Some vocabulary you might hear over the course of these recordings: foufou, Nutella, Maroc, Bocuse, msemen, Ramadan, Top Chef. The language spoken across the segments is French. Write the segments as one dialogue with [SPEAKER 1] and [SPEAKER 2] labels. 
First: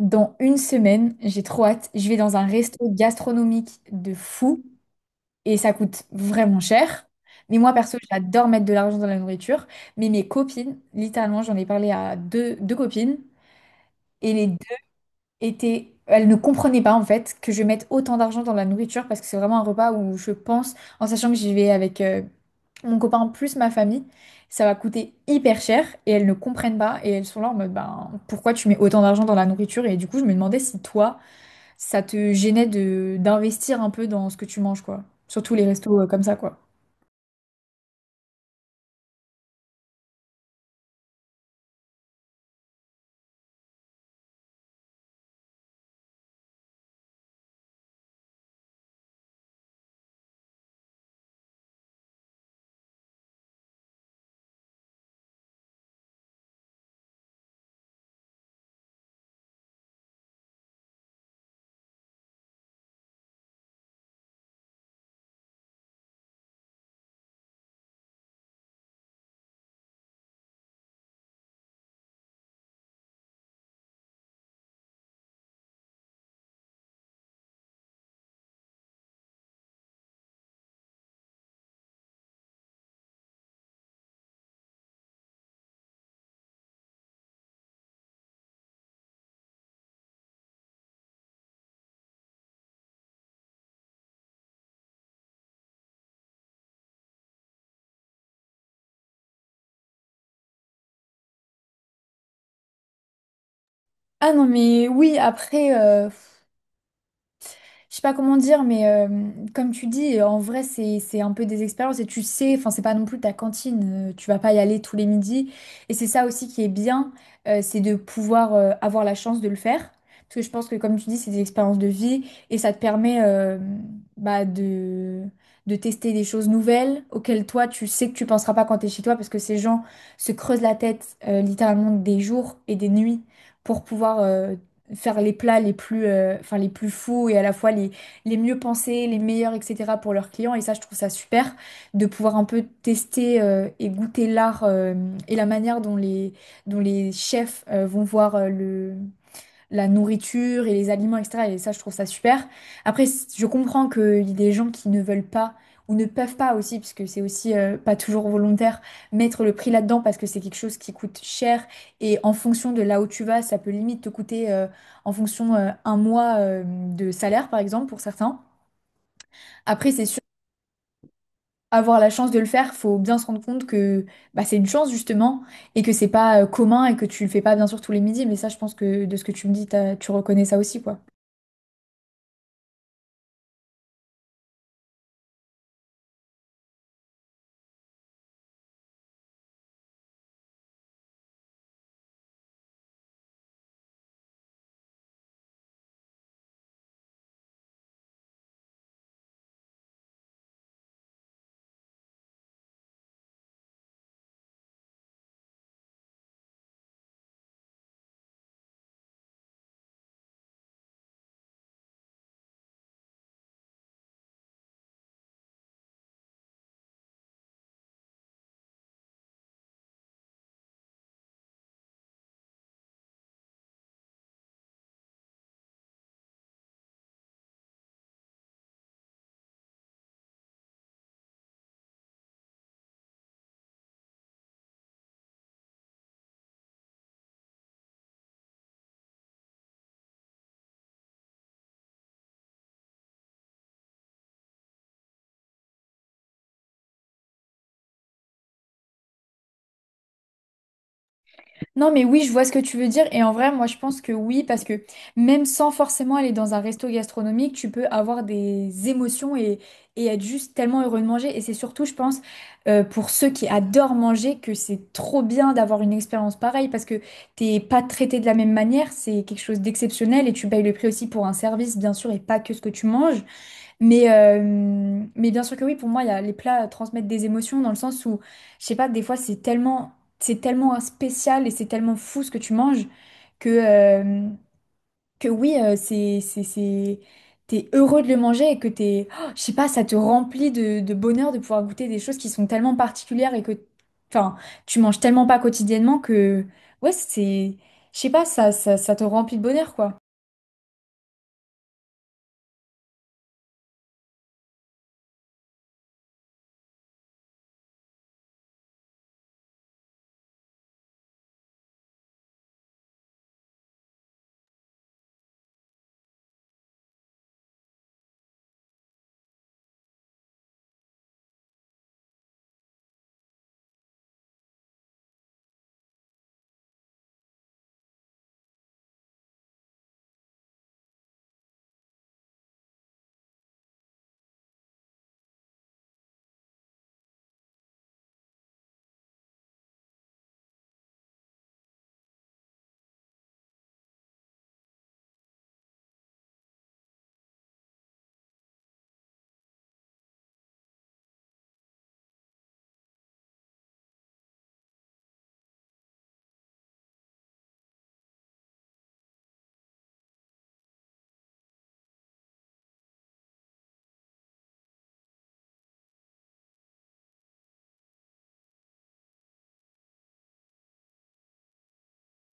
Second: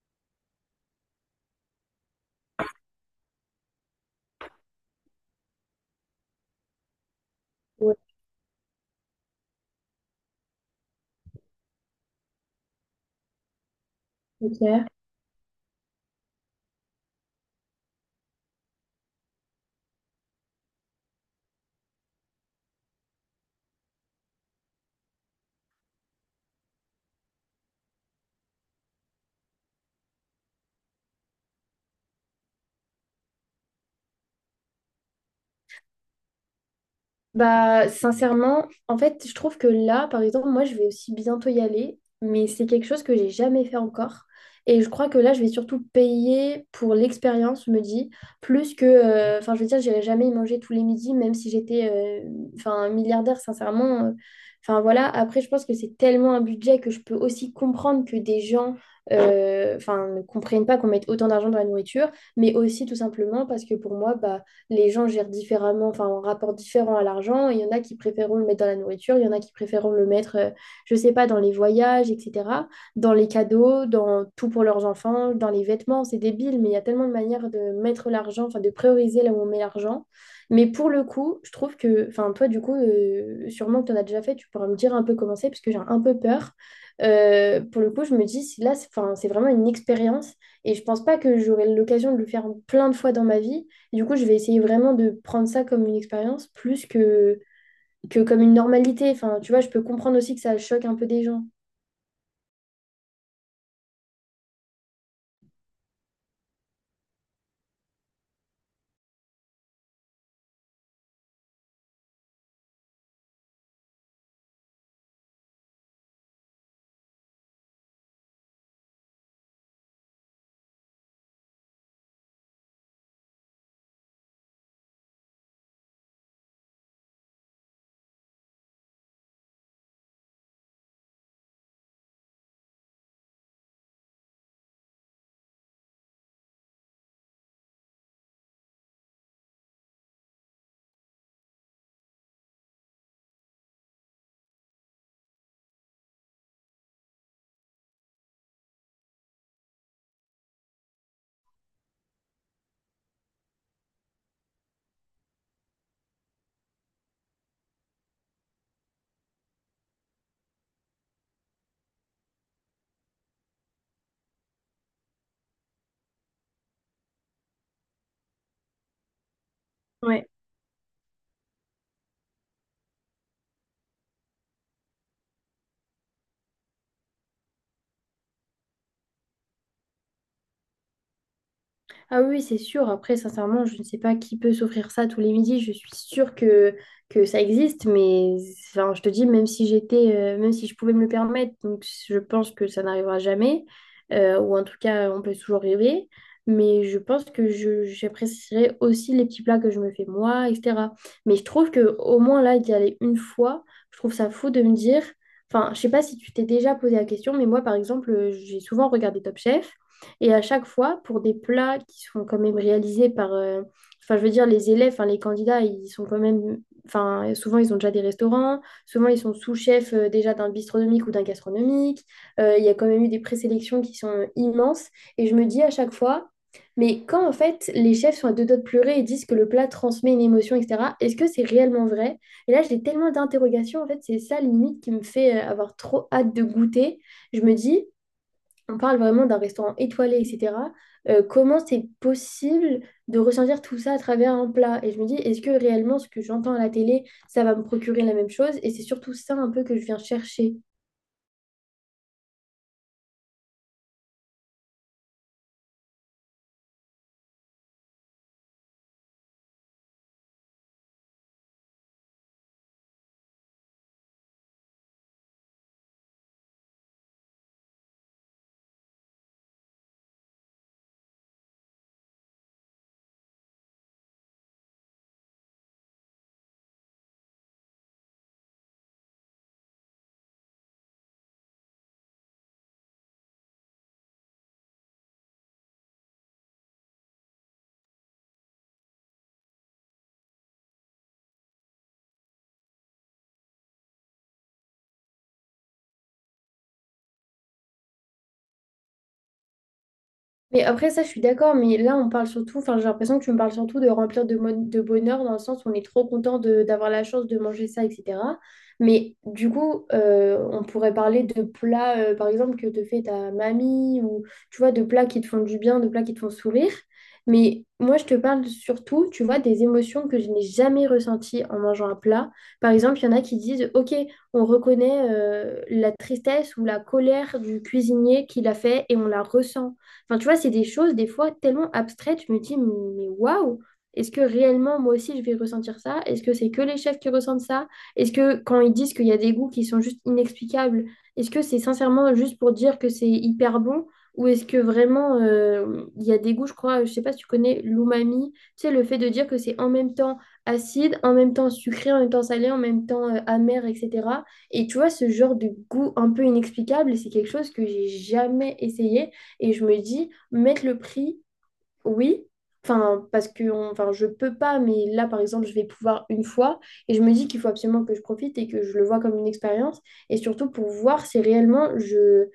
[SPEAKER 1] Dans une semaine, j'ai trop hâte. Je vais dans un resto gastronomique de fou et ça coûte vraiment cher. Mais moi, perso,
[SPEAKER 2] Ouais,
[SPEAKER 1] j'adore mettre de l'argent dans la nourriture. Mais mes copines, littéralement, j'en ai parlé à deux copines et les deux
[SPEAKER 2] c'est clair.
[SPEAKER 1] étaient. Elles ne comprenaient pas en fait que je mette autant d'argent dans la nourriture parce que c'est vraiment un repas où je pense, en sachant que j'y vais avec mon copain plus ma famille, ça va coûter hyper cher et elles ne comprennent pas et elles sont là en mode ben pourquoi tu mets autant d'argent dans la nourriture et du coup je me demandais si toi ça te gênait de d'investir un peu dans ce que tu manges, quoi. Surtout les restos comme ça, quoi.
[SPEAKER 2] Bah, sincèrement, en fait, je trouve que là, par exemple, moi, je vais aussi bientôt y aller, mais c'est quelque chose que j'ai jamais fait encore. Et je crois que là, je vais surtout payer pour l'expérience, je me dis, plus que, enfin, je veux dire, j'irai jamais y manger tous les midis, même si j'étais, enfin, milliardaire, sincèrement. Enfin, voilà. Après, je pense que c'est tellement un budget que je peux aussi comprendre que des gens, enfin, ne comprennent pas qu'on mette autant d'argent dans la nourriture, mais aussi tout simplement parce que pour moi, bah les gens gèrent différemment, enfin, un rapport différent à l'argent. Il y en a qui préféreront le mettre dans la nourriture, il y en a qui préféreront le mettre, je sais pas, dans les voyages, etc., dans les cadeaux, dans tout pour leurs enfants, dans les vêtements. C'est débile, mais il y a tellement de manières de mettre l'argent, enfin, de prioriser là où on met l'argent. Mais pour le coup, je trouve que, enfin, toi, du coup, sûrement que tu en as déjà fait, tu pourras me dire un peu comment c'est, parce que j'ai un peu peur. Pour le coup, je me dis, si là, c'est 'fin, c'est vraiment une expérience et je pense pas que j'aurai l'occasion de le faire plein de fois dans ma vie. Du coup, je vais essayer vraiment de prendre ça comme une expérience plus que comme une normalité. Enfin, tu vois, je peux comprendre aussi que ça choque un peu des gens.
[SPEAKER 1] Ah non, mais oui, après, je sais pas comment dire, mais comme tu dis, en vrai, c'est un peu des expériences et tu sais, enfin, c'est pas non plus ta cantine, tu vas pas y aller tous les midis. Et c'est ça aussi qui est bien, c'est de pouvoir avoir la chance de le faire. Parce que je pense que, comme tu dis, c'est des expériences de vie et ça te permet bah, de tester des choses nouvelles auxquelles toi, tu sais que tu penseras pas quand t'es chez toi parce que ces gens se creusent la tête littéralement des jours et des nuits pour pouvoir faire les plats les plus, enfin, les plus fous et à la fois les mieux pensés, les meilleurs, etc. pour leurs clients. Et ça, je trouve ça super de pouvoir un peu tester et goûter l'art et la manière dont les, dont les chefs vont voir le, la nourriture et les aliments, etc. Et ça, je trouve ça super. Après, je comprends qu'il y a des gens qui ne veulent pas ou ne peuvent pas aussi, puisque c'est aussi pas toujours volontaire, mettre le prix là-dedans parce que c'est quelque chose qui coûte cher. Et en fonction de là où tu vas, ça peut limite te coûter en fonction un mois de salaire, par exemple, pour certains. Après, c'est sûr.
[SPEAKER 2] Ouais.
[SPEAKER 1] Avoir la chance de le faire, faut bien se rendre compte que bah, c'est une chance justement et que c'est pas commun et que tu le fais pas bien sûr tous les midis. Mais ça, je pense que de ce que tu me dis, tu reconnais ça aussi, quoi.
[SPEAKER 2] Ah oui, c'est sûr. Après, sincèrement, je ne sais pas qui peut s'offrir ça tous les midis. Je suis sûre que ça existe, mais enfin, je te dis, même si j'étais, même si je pouvais me le permettre, donc je pense que ça n'arrivera jamais, ou en tout cas, on peut toujours rêver. Mais je pense que j'apprécierais aussi les petits plats que je me fais moi, etc. Mais je trouve que au moins là, d'y aller une fois, je trouve ça fou de me dire. Enfin, je sais pas si tu t'es déjà posé la question, mais moi, par exemple, j'ai souvent regardé Top Chef. Et à chaque fois, pour des plats qui sont quand même réalisés par, enfin, je veux dire, les élèves, enfin, les candidats, ils sont quand même, enfin, souvent, ils ont déjà des restaurants, souvent, ils sont sous-chefs déjà d'un bistronomique ou d'un gastronomique. Il y a quand même eu des présélections qui sont immenses. Et je me dis à chaque fois, mais quand en fait les chefs sont à deux doigts de pleurer et disent que le plat transmet une émotion, etc., est-ce que c'est réellement vrai? Et là, j'ai tellement d'interrogations, en fait, c'est ça limite qui me fait avoir trop hâte de goûter. Je me dis, on parle vraiment d'un restaurant étoilé, etc. Comment c'est possible de ressentir tout ça à travers un plat? Et je me dis, est-ce que réellement ce que j'entends à la télé, ça va me procurer la même chose? Et c'est surtout ça un peu que je viens chercher.
[SPEAKER 1] Non, mais oui, je vois ce que tu veux dire. Et en vrai, moi, je pense que oui, parce que même sans forcément aller dans un resto gastronomique, tu peux avoir des émotions et être juste tellement heureux de manger. Et c'est surtout, je pense, pour ceux qui adorent manger, que c'est trop bien d'avoir une expérience pareille, parce que t'es pas traité de la même manière, c'est quelque chose d'exceptionnel et tu payes le prix aussi pour un service, bien sûr, et pas que ce que tu manges. Mais, euh, mais bien sûr que oui, pour moi, il y a, les plats transmettent des émotions dans le sens où, je sais pas, des fois, c'est tellement spécial et c'est tellement fou ce que tu manges que, euh, que oui, c'est, t'es heureux de le manger et que t'es, oh, je sais pas, ça te remplit de bonheur de pouvoir goûter des choses qui sont tellement particulières et que, enfin, tu manges tellement pas quotidiennement que, ouais, c'est, je sais pas, ça te remplit de bonheur, quoi.
[SPEAKER 2] Mais après, ça, je suis d'accord, mais là, on parle surtout, enfin, j'ai l'impression que tu me parles surtout de remplir de, mon- de bonheur, dans le sens où on est trop content de- d'avoir la chance de manger ça, etc. Mais du coup, on pourrait parler de plats, par exemple, que te fait ta mamie, ou tu vois, de plats qui te font du bien, de plats qui te font sourire. Mais moi, je te parle surtout, tu vois, des émotions que je n'ai jamais ressenties en mangeant un plat. Par exemple, il y en a qui disent, OK, on reconnaît la tristesse ou la colère du cuisinier qui l'a fait et on la ressent. Enfin, tu vois, c'est des choses, des fois, tellement abstraites, je me dis, mais waouh, est-ce que réellement, moi aussi, je vais ressentir ça? Est-ce que c'est que les chefs qui ressentent ça? Est-ce que quand ils disent qu'il y a des goûts qui sont juste inexplicables, est-ce que c'est sincèrement juste pour dire que c'est hyper bon? Ou est-ce que vraiment, il y a des goûts, je crois, je sais pas si tu connais l'umami, tu sais, le fait de dire que c'est en même temps acide, en même temps sucré, en même temps salé, en même temps amer, etc. Et tu vois, ce genre de goût un peu inexplicable, c'est quelque chose que j'ai jamais essayé. Et je me dis, mettre le prix, oui, enfin, parce que on- enfin, je peux pas, mais là, par exemple, je vais pouvoir une fois. Et je me dis qu'il faut absolument que je profite et que je le vois comme une expérience. Et surtout pour voir si réellement je...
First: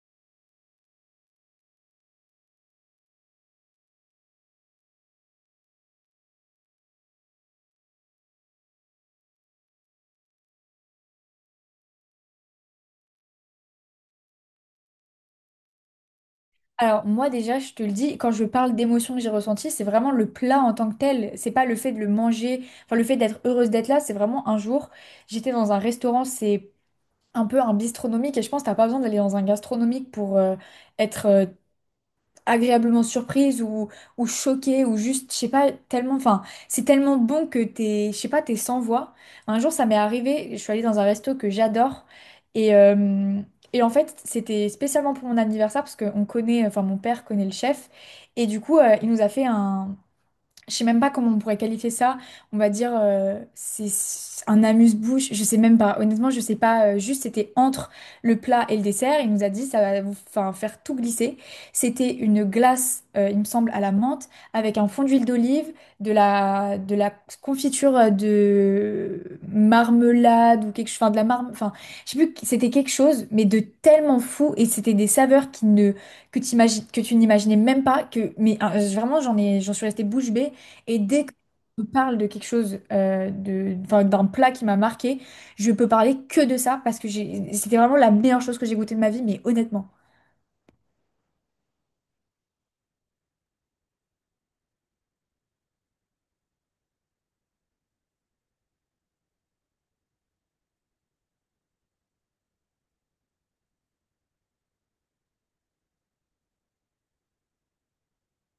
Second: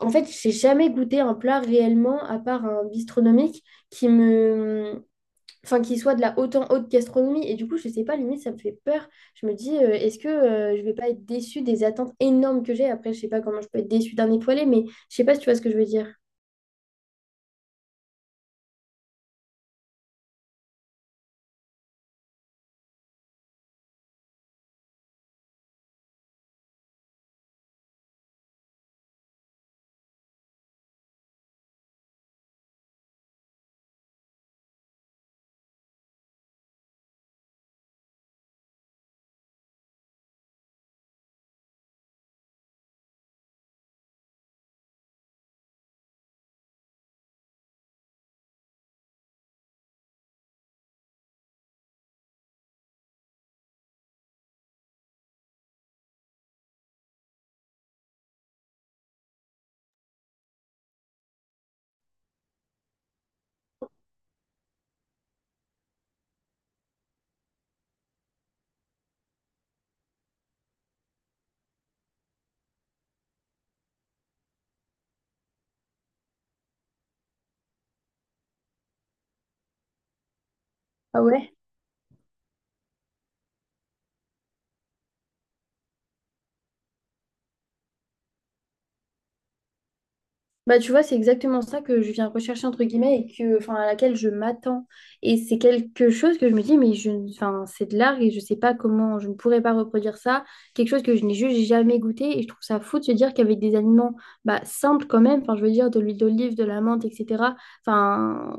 [SPEAKER 2] En fait, j'ai jamais goûté un plat réellement, à part un bistronomique, qui me... Enfin, qui soit de la haute en haute gastronomie. Et du coup, je sais pas, limite, ça me fait peur. Je me dis, est-ce que je vais pas être déçue des attentes énormes que j'ai? Après, je sais pas comment je peux être déçue d'un étoilé, mais je sais pas si tu vois ce que je veux dire.
[SPEAKER 1] Alors moi déjà, je te le dis, quand je parle d'émotions que j'ai ressenties, c'est vraiment le plat en tant que tel. C'est pas le fait de le manger, enfin le fait d'être heureuse d'être là. C'est vraiment un jour, j'étais dans un restaurant, c'est un peu un bistronomique et je pense que t'as pas besoin d'aller dans un gastronomique pour être agréablement surprise ou choquée ou juste, je sais pas, tellement, enfin, c'est tellement bon que t'es, je sais pas, t'es sans voix. Un jour, ça m'est arrivé, je suis allée dans un resto que j'adore et, euh, et en fait, c'était spécialement pour mon anniversaire parce qu'on connaît, enfin, mon père connaît le chef et du coup, il nous a fait un, je sais même pas comment on pourrait qualifier ça. On va dire c'est un amuse-bouche. Je sais même pas. Honnêtement, je sais pas. Juste, c'était entre le plat et le dessert. Il nous a dit ça va vous enfin, faire tout glisser. C'était une glace, il me semble, à la menthe avec un fond d'huile d'olive, de la confiture de marmelade ou quelque chose. Enfin, de la marme. Enfin, je sais plus. C'était quelque chose, mais de tellement fou et c'était des saveurs qui ne que tu que tu n'imaginais même pas que. Mais vraiment, j'en suis restée bouche bée. Et
[SPEAKER 2] Ah
[SPEAKER 1] dès que
[SPEAKER 2] ouais?
[SPEAKER 1] je parle de quelque chose, enfin, d'un plat qui m'a marqué, je peux parler que de ça parce que j'ai- c'était vraiment la meilleure chose que j'ai goûtée de ma vie, mais honnêtement.
[SPEAKER 2] Bah, tu vois, c'est exactement ça que je viens rechercher, entre guillemets, et que, enfin, à laquelle je m'attends. Et c'est quelque chose que je me dis, mais je, enfin, c'est de l'art et je sais pas comment, je ne pourrais pas reproduire ça. Quelque chose que je n'ai juste jamais goûté. Et je trouve ça fou de se dire qu'avec des aliments bah, simples quand même, enfin, je veux dire, de l'huile d'olive, de la menthe, etc. Enfin,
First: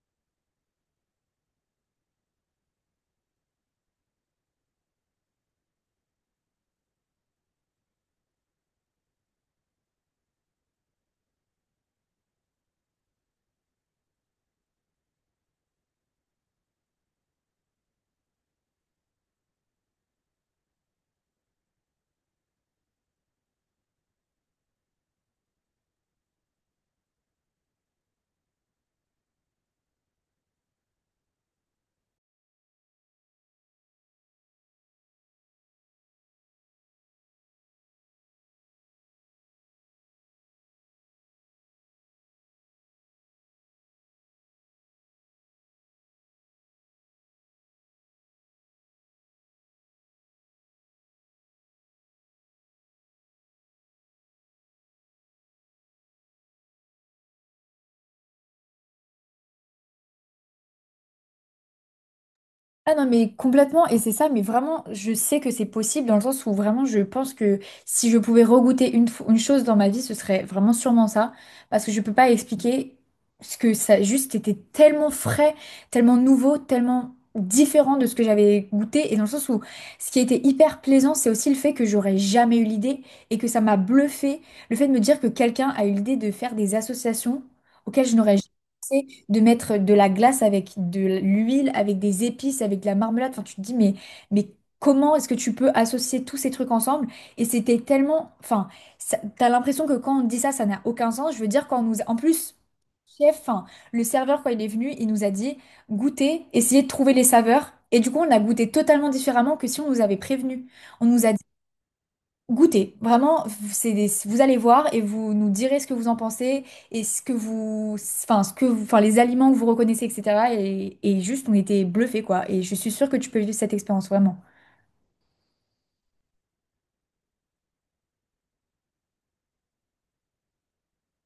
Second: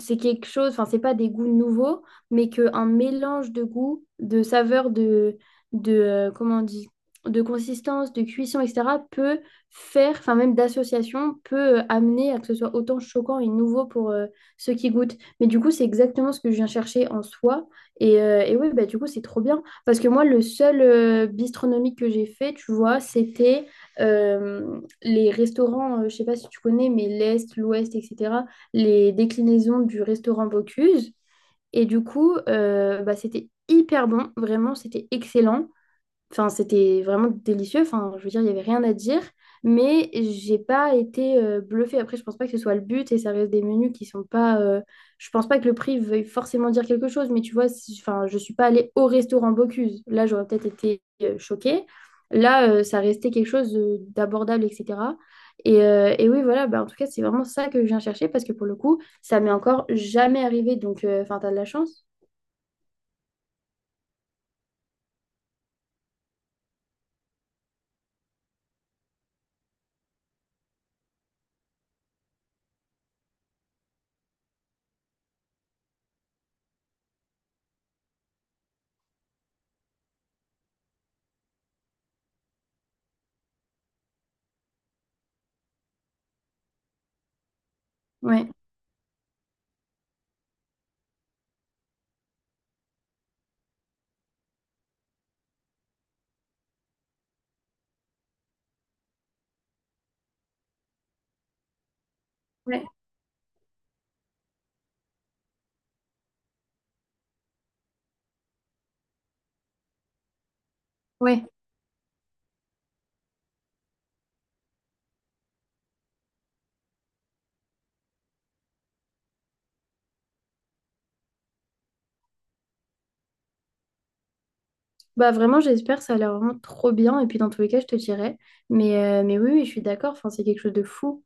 [SPEAKER 2] c'est quelque chose, enfin, c'est pas des goûts nouveaux, mais qu'un mélange de goûts, de saveurs, de comment on dit, de consistance, de cuisson, etc., peut faire, enfin même d'association, peut amener à que ce soit autant choquant et nouveau pour ceux qui goûtent. Mais du coup, c'est exactement ce que je viens chercher en soi. Et oui bah, du coup, c'est trop bien. Parce que moi, le seul bistronomique que j'ai fait, tu vois, c'était les restaurants, je sais pas si tu connais, mais l'Est, l'Ouest, etc., les déclinaisons du restaurant Bocuse. Et du coup, bah, c'était hyper bon, vraiment, c'était excellent. Enfin, c'était vraiment délicieux. Enfin, je veux dire, il n'y avait rien à dire. Mais j'ai pas été bluffée. Après, je pense pas que ce soit le but et ça reste des menus qui sont pas. Je pense pas que le prix veuille forcément dire quelque chose. Mais tu vois, si- enfin, je suis pas allée au restaurant Bocuse. Là, j'aurais peut-être été choquée. Là, ça restait quelque chose de- d'abordable, etc. Et oui, voilà, bah, en tout cas, c'est vraiment ça que je viens chercher parce que pour le coup, ça m'est encore jamais arrivé. Donc, enfin, t'as de la chance.
[SPEAKER 1] Ah non, mais complètement, et c'est ça, mais vraiment, je sais que c'est possible dans le sens où vraiment, je pense que si je pouvais regoûter une chose dans ma vie, ce serait vraiment sûrement ça, parce que je peux pas expliquer ce que ça juste était tellement frais, tellement nouveau, tellement différent de ce que j'avais goûté, et dans le sens où ce qui était hyper plaisant, c'est aussi le fait que j'aurais jamais eu l'idée, et que ça m'a bluffé, le fait de me dire que quelqu'un a eu l'idée de faire des associations auxquelles je n'aurais
[SPEAKER 2] Ouais.
[SPEAKER 1] jamais pensé, de mettre de la glace avec de l'huile, avec des épices, avec de la marmelade. Enfin, tu te dis, mais comment est-ce que tu peux associer tous ces trucs ensemble? Et c'était tellement... Enfin, t'as l'impression que quand on dit ça, ça n'a aucun sens. Je veux dire, quand on nous... En plus,
[SPEAKER 2] Ouais,
[SPEAKER 1] enfin, le serveur, quand il est venu, il nous a dit, goûtez, essayez de trouver les saveurs. Et du coup, on a goûté totalement différemment que si on nous avait prévenu. On nous a
[SPEAKER 2] ouais.
[SPEAKER 1] Goûtez, vraiment, c'est des- vous allez voir et vous nous direz ce que vous en pensez et ce que vous, enfin, les aliments que vous reconnaissez, etc. Et juste, on était bluffés, quoi. Et je suis sûre que tu peux vivre cette expérience, vraiment.
[SPEAKER 2] Bah vraiment, j'espère, ça a l'air vraiment trop bien. Et puis dans tous les cas, je te dirai. Mais oui, oui, je suis d'accord. Enfin, c'est quelque chose de fou.